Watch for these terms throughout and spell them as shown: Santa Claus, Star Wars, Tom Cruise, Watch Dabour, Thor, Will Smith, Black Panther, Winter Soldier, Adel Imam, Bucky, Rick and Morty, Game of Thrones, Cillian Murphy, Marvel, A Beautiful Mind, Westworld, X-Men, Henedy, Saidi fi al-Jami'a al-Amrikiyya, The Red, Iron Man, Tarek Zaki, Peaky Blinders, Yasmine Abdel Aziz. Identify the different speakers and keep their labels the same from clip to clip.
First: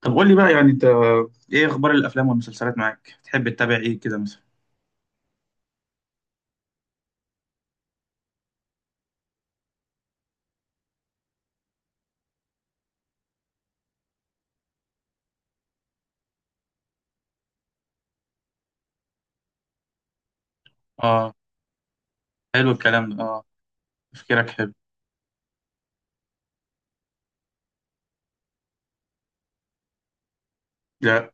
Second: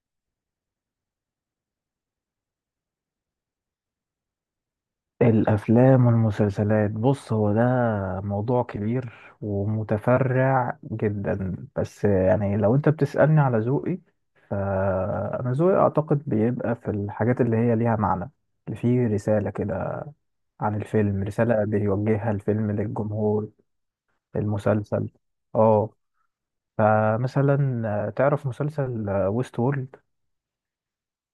Speaker 1: طب قول لي بقى يعني انت ايه اخبار الافلام والمسلسلات معاك؟ تحب تتابع ايه كده مثلا؟
Speaker 2: الأفلام والمسلسلات، بص هو ده موضوع كبير ومتفرع جدا. بس يعني لو أنت بتسألني على ذوقي، فأنا ذوقي أعتقد بيبقى في الحاجات اللي هي ليها معنى، اللي فيه رسالة كده عن الفيلم،
Speaker 1: اه،
Speaker 2: رسالة بيوجهها
Speaker 1: حلو
Speaker 2: الفيلم
Speaker 1: الكلام ده. اه
Speaker 2: للجمهور.
Speaker 1: تفكيرك حلو.
Speaker 2: المسلسل، اه، فمثلا تعرف مسلسل ويست وورلد؟
Speaker 1: لا.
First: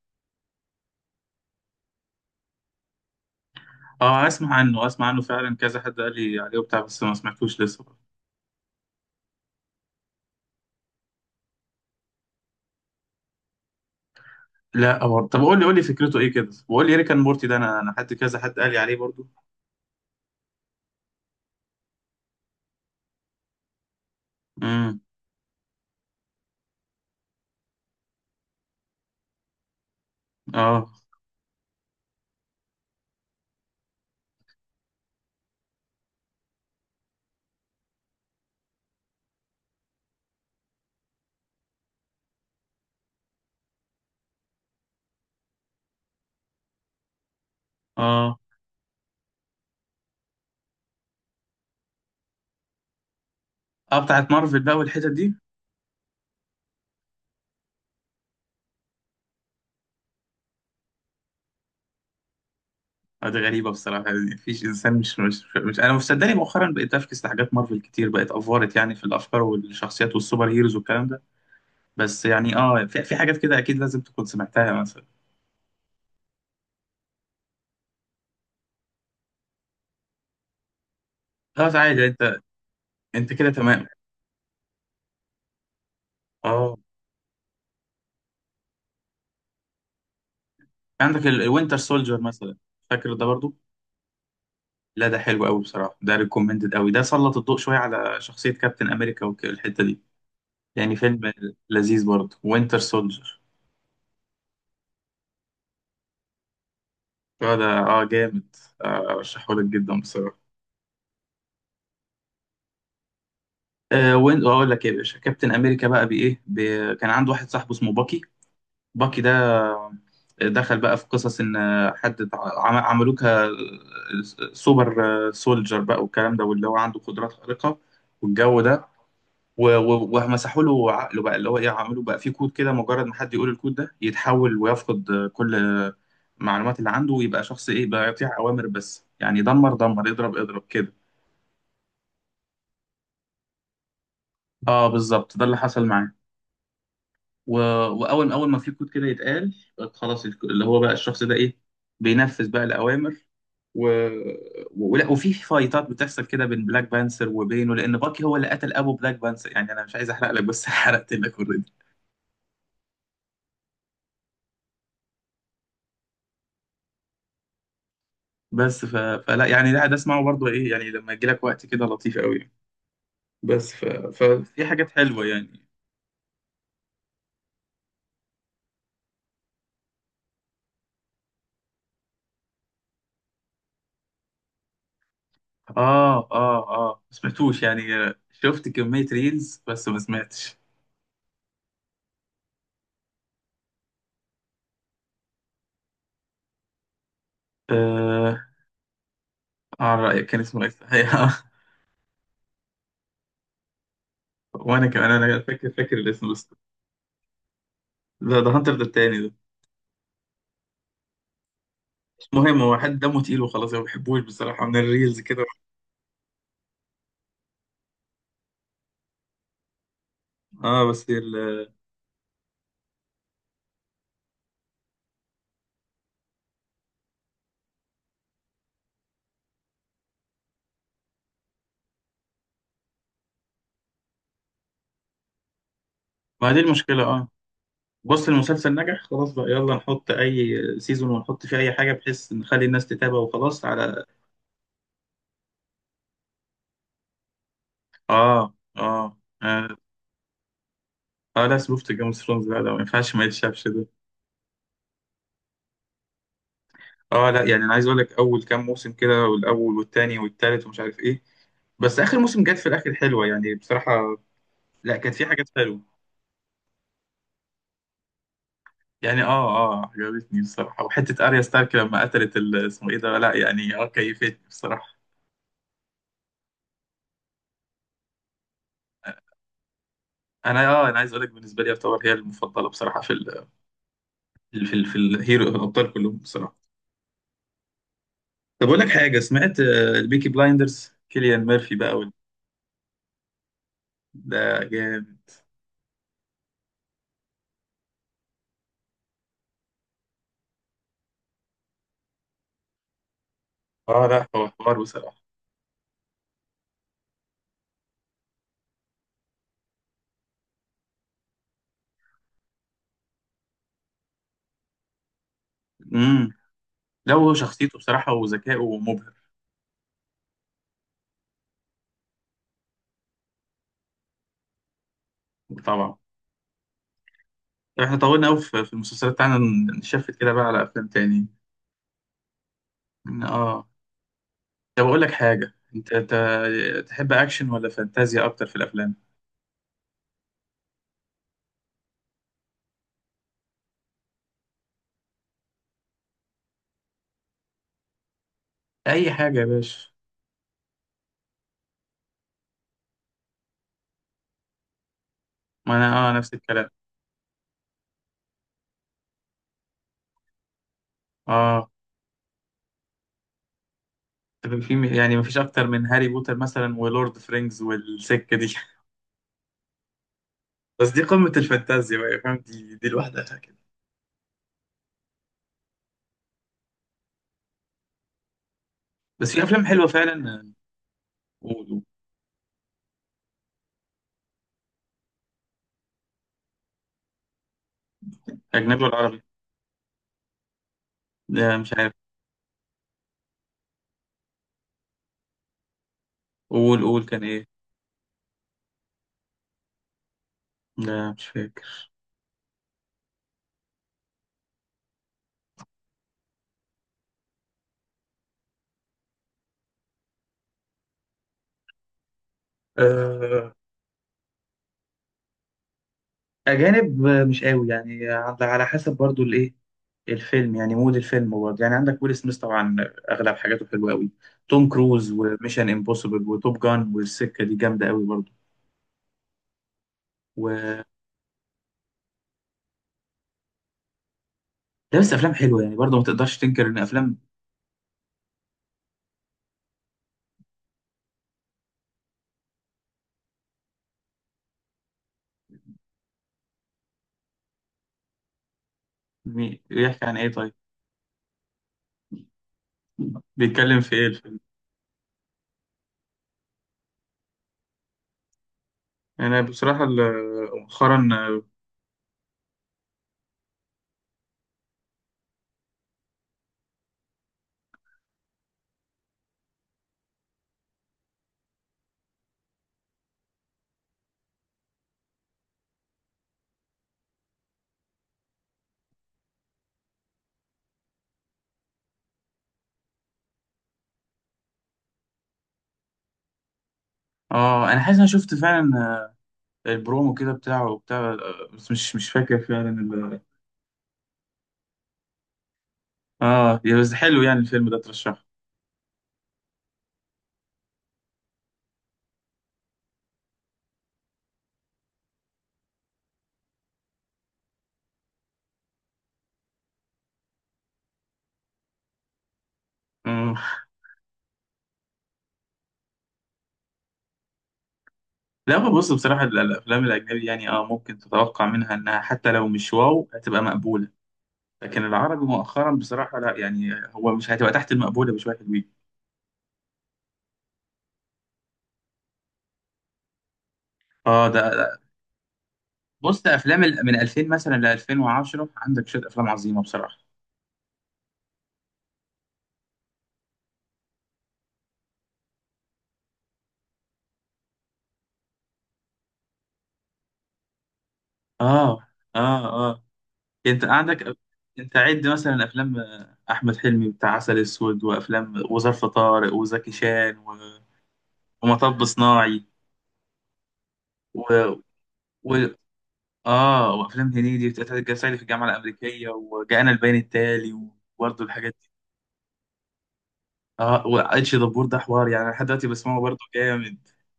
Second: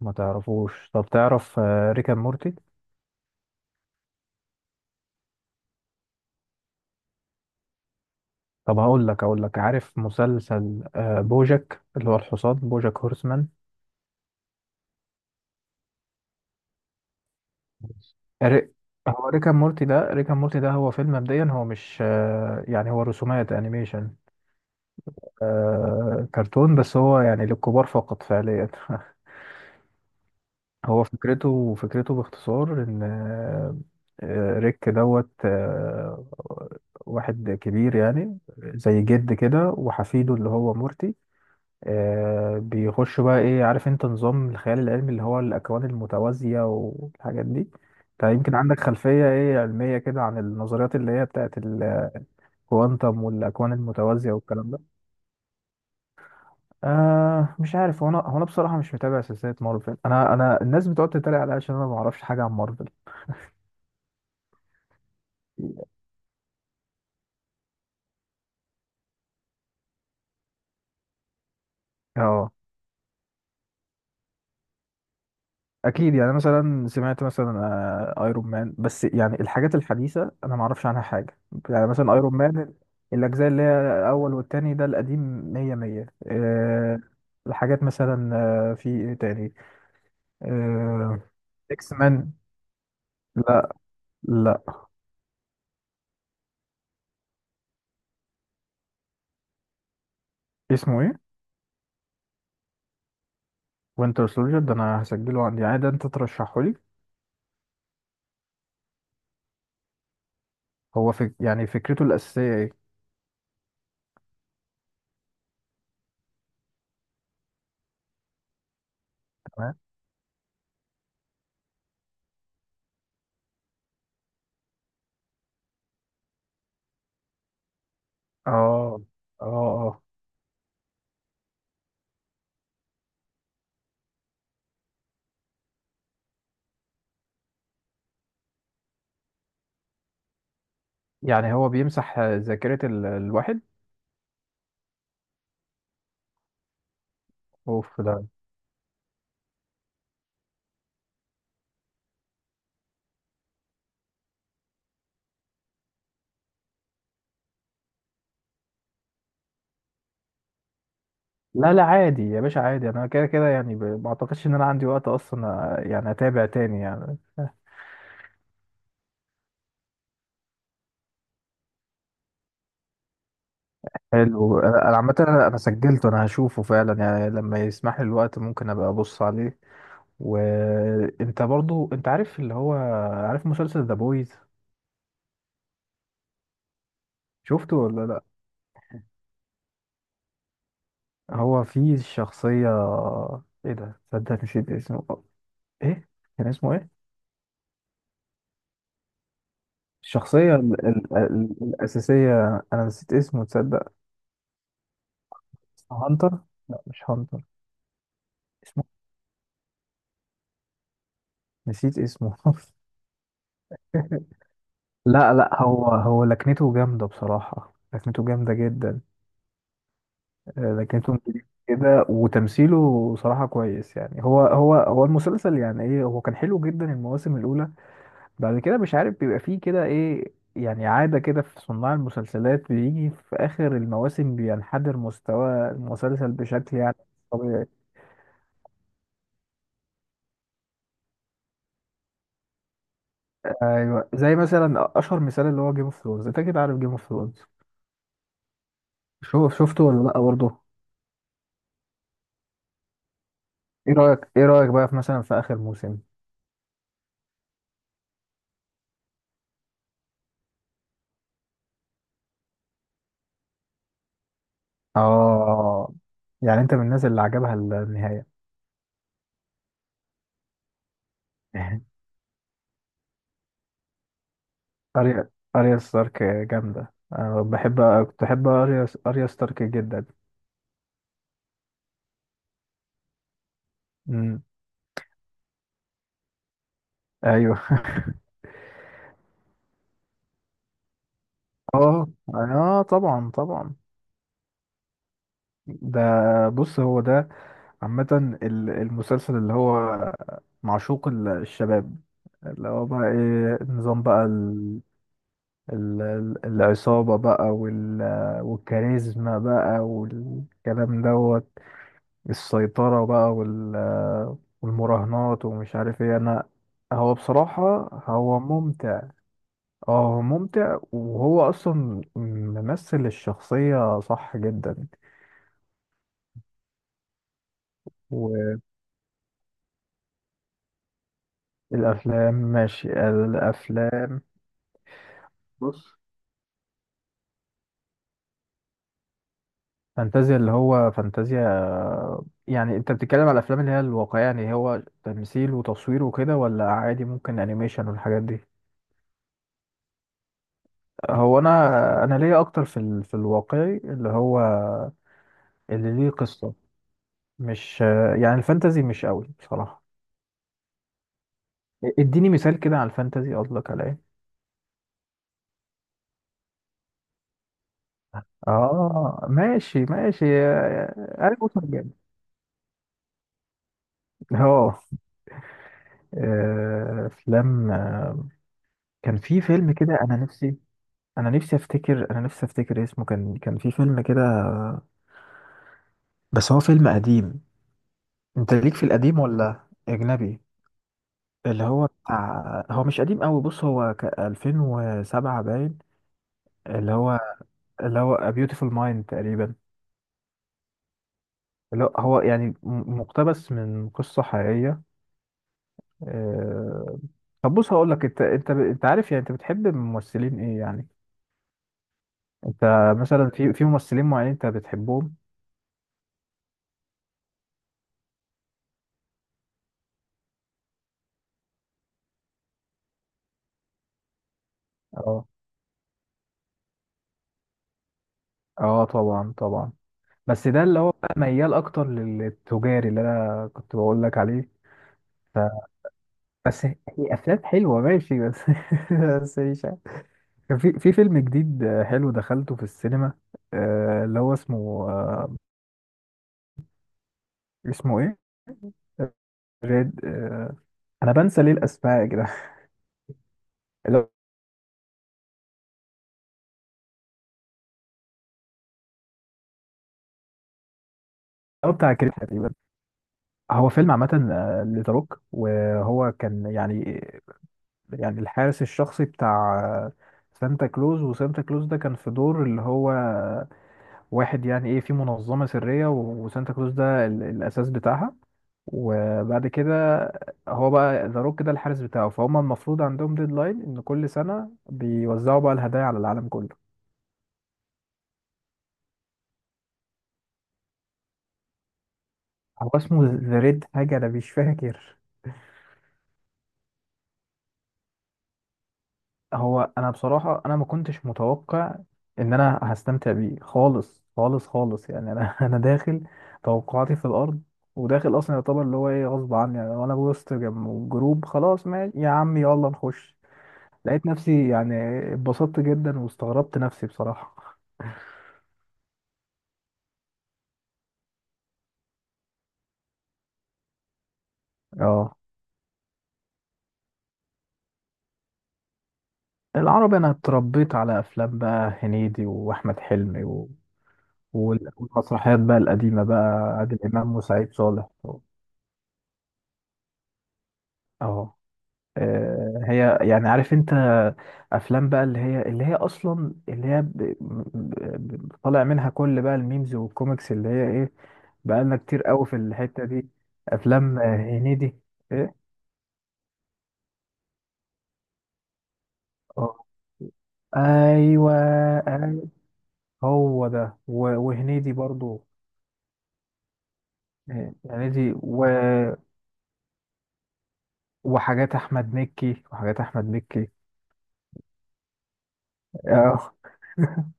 Speaker 2: ما تعرفوش؟ طب تعرف ريكا مورتي؟
Speaker 1: اه اسمع عنه، اسمع عنه فعلا، كذا حد قال لي عليه وبتاع بس ما سمعتوش لسه.
Speaker 2: طب هقول لك، عارف مسلسل، بوجك اللي هو الحصان بوجك هورسمان؟
Speaker 1: لا برضه. طب قول لي قول لي فكرته ايه كده، وقول لي ريكان مورتي ده، انا حد كذا حد قال
Speaker 2: ري-
Speaker 1: لي عليه برضه.
Speaker 2: هو ريكا مورتي ده، هو فيلم مبدئيا، هو مش يعني هو رسومات انيميشن،
Speaker 1: امم
Speaker 2: كرتون، بس هو يعني للكبار فقط فعليا
Speaker 1: اه
Speaker 2: هو فكرته، باختصار ان ريك دوت، واحد كبير يعني زي جد كده وحفيده اللي هو مورتي، آه بيخش بقى ايه، عارف انت نظام الخيال العلمي اللي هو الاكوان المتوازية والحاجات دي؟ انت
Speaker 1: اه
Speaker 2: يمكن عندك خلفية ايه علمية كده عن النظريات اللي هي بتاعت الكوانتم والاكوان
Speaker 1: اه بتاعت
Speaker 2: المتوازية
Speaker 1: مارفل
Speaker 2: والكلام
Speaker 1: بقى
Speaker 2: ده.
Speaker 1: والحتت دي.
Speaker 2: آه مش عارف، هو انا، هو انا بصراحة مش متابع سلسلة مارفل. انا الناس بتقعد تتريق عليا عشان انا ما اعرفش حاجة عن مارفل.
Speaker 1: دي غريبه بصراحه، يعني مفيش انسان. مش انا، مصدقني مؤخرا بقيت افكس لحاجات مارفل كتير، بقت افورت يعني في الافكار والشخصيات والسوبر هيروز والكلام ده. بس
Speaker 2: اه
Speaker 1: يعني اه في حاجات كده اكيد لازم تكون سمعتها مثلا.
Speaker 2: اكيد، يعني مثلا سمعت مثلا، ايرون مان. بس يعني الحاجات الحديثه انا ما اعرفش عنها حاجه.
Speaker 1: خلاص
Speaker 2: يعني
Speaker 1: عادي
Speaker 2: مثلا ايرون
Speaker 1: انت.
Speaker 2: مان،
Speaker 1: انت
Speaker 2: الاجزاء
Speaker 1: كده
Speaker 2: اللي
Speaker 1: تمام.
Speaker 2: هي الاول والتاني ده القديم. 100 100
Speaker 1: اه
Speaker 2: أه. الحاجات مثلا، في ايه تاني، أه.
Speaker 1: عندك الوينتر
Speaker 2: اكس
Speaker 1: سولجر
Speaker 2: مان.
Speaker 1: مثلا، فاكر ده برضو؟
Speaker 2: لا، لا.
Speaker 1: لا ده حلو قوي بصراحه، ده ريكومندد قوي، ده سلط الضوء شويه على شخصيه كابتن امريكا والحته دي. يعني
Speaker 2: اسمه ايه؟
Speaker 1: فيلم لذيذ برضو وينتر سولجر.
Speaker 2: وينتر سولجر ده انا هسجله عندي، يعني ده انت ترشحه لي.
Speaker 1: اه ده اه جامد. ارشحه لك جدا بصراحه.
Speaker 2: هو يعني فكرته الاساسيه ايه؟
Speaker 1: آه وين اقول لك ايه يا باشا، كابتن امريكا بقى بايه كان عنده واحد صاحبه اسمه باكي. باكي ده
Speaker 2: تمام.
Speaker 1: دخل بقى في قصص ان حد عملوه كسوبر سولجر بقى والكلام ده، واللي هو عنده قدرات خارقة والجو ده.
Speaker 2: اه اه
Speaker 1: و-
Speaker 2: اه،
Speaker 1: و- ومسحوا له عقله بقى اللي هو ايه، عملوا بقى فيه كود كده، مجرد ما حد يقول الكود ده يتحول ويفقد كل المعلومات اللي عنده ويبقى شخص ايه بقى، يطيع اوامر بس يعني دمر دمر اضرب اضرب كده.
Speaker 2: يعني هو بيمسح ذاكره الواحد.
Speaker 1: اه بالظبط ده اللي حصل معاه. و...
Speaker 2: اوف ده.
Speaker 1: واول اول ما في كود كده يتقال خلاص اللي هو بقى الشخص ده ايه، بينفذ بقى الاوامر. و... ولا وفي فايتات بتحصل كده بين بلاك بانثر وبينه، لان باكي هو اللي قتل ابو بلاك بانثر. يعني انا مش عايز احرق لك بس حرقت لك اوريدي.
Speaker 2: لا لا، عادي يا باشا عادي، انا كده كده يعني، ما اعتقدش ان انا عندي وقت اصلا، يعني اتابع تاني يعني.
Speaker 1: فلا يعني، لا ده اسمعه برضه ايه، يعني لما يجي لك وقت كده لطيف قوي.
Speaker 2: حلو.
Speaker 1: ففي
Speaker 2: انا،
Speaker 1: حاجات
Speaker 2: عامه،
Speaker 1: حلوه
Speaker 2: انا
Speaker 1: يعني.
Speaker 2: سجلته، انا هشوفه فعلا يعني لما يسمح لي الوقت ممكن ابقى ابص عليه. وانت برضو، انت عارف اللي هو، عارف مسلسل ذا بويز؟
Speaker 1: اه اه اه ما سمعتوش
Speaker 2: شفته
Speaker 1: يعني،
Speaker 2: ولا لا؟
Speaker 1: شفت كميه ريلز بس ما سمعتش.
Speaker 2: هو فيه شخصيه، ايه ده، صدق نسيت اسمه. ايه كان اسمه ايه؟
Speaker 1: آه عن رأيك كان
Speaker 2: الشخصيه
Speaker 1: اسمه ايه؟
Speaker 2: الاساسيه، انا نسيت اسمه تصدق.
Speaker 1: وانا كمان انا فاكر الاسم
Speaker 2: هانتر.
Speaker 1: بس.
Speaker 2: لا مش هانتر.
Speaker 1: ده ده هانتر ده التاني ده.
Speaker 2: نسيت
Speaker 1: مش
Speaker 2: اسمه.
Speaker 1: مهم، هو حد دمه تقيل وخلاص، أنا ما بحبوش بصراحه من الريلز
Speaker 2: لا
Speaker 1: كده.
Speaker 2: لا، هو لكنته جامدة بصراحة، لكنته جامدة جدا.
Speaker 1: اه
Speaker 2: لكنته انجليزي كده وتمثيله صراحة كويس. يعني هو المسلسل يعني ايه، هو كان حلو جدا المواسم الأولى. بعد كده مش عارف بيبقى فيه كده ايه، يعني عادة كده في صناع المسلسلات بيجي في آخر المواسم بينحدر مستوى المسلسل
Speaker 1: ما دي
Speaker 2: بشكل يعني
Speaker 1: المشكله اه.
Speaker 2: طبيعي.
Speaker 1: بص المسلسل نجح خلاص، بقى يلا نحط اي سيزون ونحط فيه اي حاجه بحيث نخلي الناس تتابع وخلاص على.
Speaker 2: ايوه زي مثلا أشهر مثال اللي هو جيم اوف ثرونز، انت كده عارف جيم اوف ثرونز؟
Speaker 1: اه اه
Speaker 2: شوف شفته ولا لا برضه؟
Speaker 1: آه لا، شفت جيم اوف ثرونز، لا لا ما ينفعش ما يتشافش ده.
Speaker 2: ايه رأيك، بقى في مثلا في آخر موسم؟
Speaker 1: اه لا يعني انا عايز اقول لك، اول كام موسم كده، والاول والتاني والتالت ومش عارف ايه، بس اخر موسم جت في الاخر حلوه يعني بصراحه. لا كانت في حاجات حلوه
Speaker 2: اه. يعني انت من الناس اللي عجبها النهاية.
Speaker 1: يعني. اه اه عجبتني بصراحة، وحتة اريا ستارك لما قتلت اسمه ايه ده، لا يعني اه كيفتني بصراحة.
Speaker 2: اريا اريا ستارك جامدة، انا بحب، كنت بحب اريا ستارك جدا.
Speaker 1: انا اه انا عايز اقول لك بالنسبة لي يعتبر هي المفضلة بصراحة
Speaker 2: امم.
Speaker 1: في الهيرو الابطال كلهم بصراحة.
Speaker 2: ايوه.
Speaker 1: طب اقول لك حاجة، سمعت البيكي بلايندرز كيليان ميرفي بقى
Speaker 2: اه اه طبعا طبعا.
Speaker 1: ده جامد.
Speaker 2: ده، بص هو ده عامة، المسلسل اللي هو معشوق الشباب، اللي هو بقى ايه، نظام
Speaker 1: اه
Speaker 2: بقى
Speaker 1: لا هو حوار بصراحة.
Speaker 2: العصابة بقى والكاريزما بقى والكلام دوت، السيطرة بقى والمراهنات ومش عارف ايه
Speaker 1: امم
Speaker 2: انا.
Speaker 1: لا
Speaker 2: هو
Speaker 1: هو
Speaker 2: بصراحة
Speaker 1: شخصيته بصراحة
Speaker 2: هو
Speaker 1: وذكائه
Speaker 2: ممتع.
Speaker 1: مبهر.
Speaker 2: اه هو ممتع، وهو اصلا ممثل الشخصية صح جدا.
Speaker 1: طبعا. احنا طولنا قوي في المسلسلات بتاعنا، نشفت كده بقى على افلام تاني.
Speaker 2: والافلام، ماشي
Speaker 1: اه
Speaker 2: الافلام.
Speaker 1: طب أقول لك حاجة،
Speaker 2: بص،
Speaker 1: أنت تحب أكشن ولا فانتازيا أكتر في الأفلام؟
Speaker 2: فانتازيا اللي هو فانتازيا، يعني انت بتتكلم على الافلام اللي هي الواقعيه يعني هو تمثيل وتصوير وكده، ولا عادي ممكن انيميشن والحاجات دي؟
Speaker 1: أي حاجة يا باشا.
Speaker 2: هو انا، ليا اكتر في في الواقعي، اللي هو
Speaker 1: ما
Speaker 2: اللي
Speaker 1: أنا
Speaker 2: ليه
Speaker 1: آه نفس
Speaker 2: قصه،
Speaker 1: الكلام.
Speaker 2: مش يعني الفانتازي مش قوي بصراحه.
Speaker 1: آه
Speaker 2: اديني مثال كده على الفانتازي، قصدك على ايه؟
Speaker 1: طب في يعني مفيش أكتر من هاري بوتر مثلا ولورد فرينجز والسكة دي.
Speaker 2: اه ماشي ماشي،
Speaker 1: بس دي قمة
Speaker 2: عارف وصل جامد.
Speaker 1: الفانتازيا بقى فاهم، دي دي لوحدها كده.
Speaker 2: اه. افلام. كان
Speaker 1: بس
Speaker 2: في
Speaker 1: في أفلام
Speaker 2: فيلم
Speaker 1: حلوة
Speaker 2: كده انا
Speaker 1: فعلا.
Speaker 2: نفسي، انا نفسي
Speaker 1: قول قول.
Speaker 2: افتكر انا نفسي افتكر اسمه، كان في فيلم كده. بس هو فيلم قديم. انت ليك في
Speaker 1: أجنبي ولا
Speaker 2: القديم
Speaker 1: عربي؟
Speaker 2: ولا اجنبي؟
Speaker 1: لا
Speaker 2: اللي
Speaker 1: مش
Speaker 2: هو
Speaker 1: عارف.
Speaker 2: بتاع، هو مش قديم قوي، بص هو ك 2007 باين.
Speaker 1: قول
Speaker 2: اللي
Speaker 1: قول
Speaker 2: هو،
Speaker 1: كان إيه؟
Speaker 2: A Beautiful Mind تقريبا،
Speaker 1: لا مش
Speaker 2: اللي هو
Speaker 1: فاكر.
Speaker 2: هو يعني مقتبس من قصة حقيقية. آه، طب بص، هقول لك، انت انت عارف يعني، انت بتحب ممثلين ايه يعني انت؟ مثلا في
Speaker 1: آه
Speaker 2: في ممثلين معينين انت بتحبهم.
Speaker 1: أجانب، مش قوي يعني، على على حسب برضو الإيه، الفيلم يعني مود الفيلم برضه. يعني عندك ويل سميث طبعا، اغلب حاجاته حلوه قوي. توم كروز
Speaker 2: اه
Speaker 1: وميشن امبوسيبل وتوب جان والسكه دي جامده قوي برضه.
Speaker 2: اه طبعا طبعا. بس ده اللي
Speaker 1: وده
Speaker 2: هو بقى ميال اكتر للتجاري اللي انا كنت بقول لك عليه.
Speaker 1: بس افلام
Speaker 2: ف...
Speaker 1: حلوه يعني برضه، ما تقدرش تنكر
Speaker 2: بس هي
Speaker 1: ان افلام.
Speaker 2: افلام حلوه ماشي، بس بس مش عارف. كان في في فيلم جديد، حلو، دخلته في السينما، اللي هو اسمه، اسمه ايه،
Speaker 1: بيحكي
Speaker 2: ريد،
Speaker 1: عن ايه طيب،
Speaker 2: انا بنسى ليه الاسماء يا جدعان.
Speaker 1: بيتكلم في ايه
Speaker 2: اللي
Speaker 1: الفيلم؟ انا بصراحه مؤخرا
Speaker 2: هو بتاع كريم تقريبا. هو فيلم عامه، لذا روك، وهو كان يعني، يعني الحارس الشخصي بتاع سانتا كلوز. وسانتا كلوز ده كان في دور اللي هو واحد يعني ايه في منظمة سرية، وسانتا كلوز ده الأساس بتاعها. وبعد كده هو بقى ذا روك ده الحارس بتاعه، فهم المفروض عندهم ديدلاين إن كل سنة بيوزعوا بقى الهدايا على العالم كله.
Speaker 1: اه انا حاسس انا شفت فعلا البرومو كده بتاعه بتاع بس مش مش فاكر
Speaker 2: هو
Speaker 1: فعلا
Speaker 2: اسمه ذا ريد حاجة أنا مش فاكر.
Speaker 1: اه يا بس حلو يعني الفيلم ده ترشحه.
Speaker 2: هو أنا بصراحة أنا ما كنتش متوقع إن أنا هستمتع بيه خالص خالص خالص يعني. أنا أنا داخل توقعاتي في الأرض، وداخل أصلا يعتبر اللي هو إيه غصب عني، يعني وأنا وسط جروب، خلاص ماشي يا عم يلا نخش.
Speaker 1: آه.
Speaker 2: لقيت نفسي يعني اتبسطت جدا واستغربت نفسي بصراحة.
Speaker 1: لا هو بص بصراحة الأفلام الأجنبي، يعني اه ممكن تتوقع منها إنها حتى لو مش واو هتبقى مقبولة، لكن
Speaker 2: اه
Speaker 1: العربي مؤخرا بصراحة لا، يعني هو مش هتبقى تحت المقبولة بشوية حلوين.
Speaker 2: العربي انا اتربيت على افلام بقى هنيدي واحمد حلمي و...
Speaker 1: اه ده
Speaker 2: والمسرحيات بقى القديمة
Speaker 1: بص ده
Speaker 2: بقى
Speaker 1: أفلام
Speaker 2: عادل
Speaker 1: من
Speaker 2: امام
Speaker 1: 2000
Speaker 2: وسعيد
Speaker 1: مثلا ل
Speaker 2: صالح.
Speaker 1: 2010 عندك شوية أفلام عظيمة بصراحة.
Speaker 2: اه. هي يعني عارف انت، افلام بقى اللي هي اصلا اللي هي ب... ب... ب... طالع منها كل بقى الميمز والكوميكس اللي هي ايه. بقالنا
Speaker 1: اه
Speaker 2: كتير قوي في
Speaker 1: اه اه
Speaker 2: الحتة دي.
Speaker 1: أنت
Speaker 2: افلام
Speaker 1: عندك،
Speaker 2: هنيدي.
Speaker 1: أنت عد مثلا أفلام أحمد حلمي بتاع عسل أسود وأفلام وظرف طارق
Speaker 2: آه.
Speaker 1: وزكي شان
Speaker 2: ايوه.
Speaker 1: ومطب
Speaker 2: أيوة،
Speaker 1: صناعي
Speaker 2: هو ده، وهنيدي برضو
Speaker 1: و... اه وافلام هنيدي
Speaker 2: آه،
Speaker 1: بتاعت
Speaker 2: هنيدي
Speaker 1: صعيدي في
Speaker 2: و...
Speaker 1: الجامعه الامريكيه وجاءنا البيان التالي، وبرضه الحاجات دي.
Speaker 2: وحاجات احمد مكي.
Speaker 1: اه واتش دبور ده حوار، يعني لحد دلوقتي بسمعه برضه
Speaker 2: آه.
Speaker 1: جامد.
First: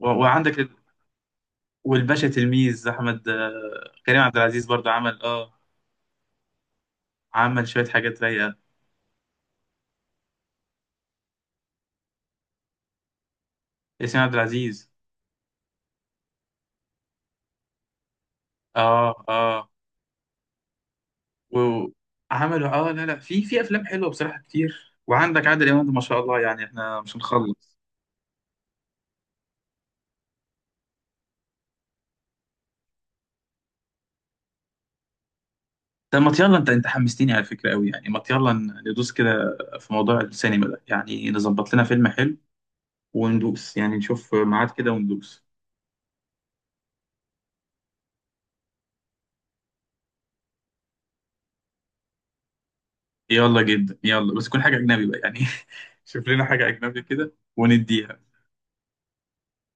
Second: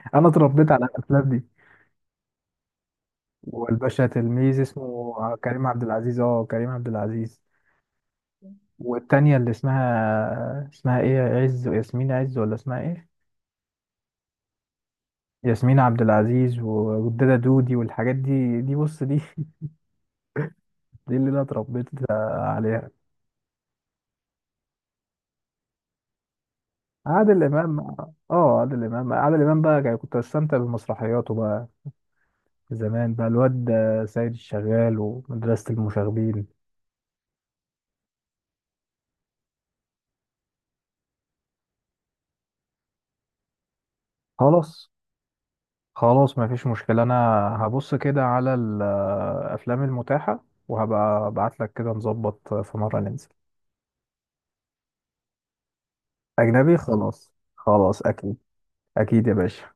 Speaker 2: انا
Speaker 1: وعندك
Speaker 2: اتربيت على الافلام دي.
Speaker 1: والباشا تلميذ احمد
Speaker 2: والباشا
Speaker 1: كريم عبد
Speaker 2: تلميذ
Speaker 1: العزيز برضه
Speaker 2: اسمه
Speaker 1: عمل اه،
Speaker 2: كريم عبد العزيز، اه كريم عبد العزيز.
Speaker 1: عمل شويه حاجات رايقه.
Speaker 2: والتانية اللي اسمها، اسمها ايه، عز، ياسمين عز، ولا اسمها ايه؟
Speaker 1: ياسمين عبد العزيز.
Speaker 2: ياسمين عبد العزيز والدادا دودي والحاجات دي، دي بص
Speaker 1: اه
Speaker 2: دي
Speaker 1: اه
Speaker 2: دي اللي انا اتربيت
Speaker 1: وعملوا اه
Speaker 2: عليها.
Speaker 1: لا لا، في افلام حلوه بصراحه كتير، وعندك عادل امام ده ما شاء الله يعني احنا مش
Speaker 2: عادل
Speaker 1: هنخلص.
Speaker 2: امام. اه عادل امام، بقى يعني كنت بستمتع بمسرحياته بقى زمان بقى، الواد ده، سيد الشغال، ومدرسة
Speaker 1: طب ما
Speaker 2: المشاغبين.
Speaker 1: يلا انت انت حمستني على فكره قوي، يعني ما يلا ندوس كده في موضوع السينما ده، يعني نظبط لنا فيلم حلو وندوس، يعني نشوف ميعاد
Speaker 2: خلاص
Speaker 1: كده وندوس.
Speaker 2: خلاص، ما فيش مشكلة. انا هبص كده على الافلام المتاحة وهبقى ابعت لك كده نظبط في مرة ننزل.
Speaker 1: يلا جدا، يلا بس تكون حاجه اجنبي بقى يعني. شوف لنا حاجه
Speaker 2: اجنبي
Speaker 1: اجنبي
Speaker 2: خلاص
Speaker 1: كده
Speaker 2: خلاص،
Speaker 1: ونديها.
Speaker 2: اكيد، اكيد يا باشا.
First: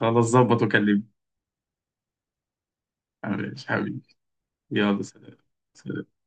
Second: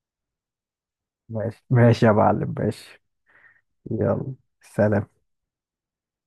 Speaker 1: خلاص ظبط وكلمني.
Speaker 2: ماشي ماشي يا معلم ماشي.
Speaker 1: معلش حبيبي.
Speaker 2: يلا
Speaker 1: يلا
Speaker 2: سلام.
Speaker 1: سلام. سلام.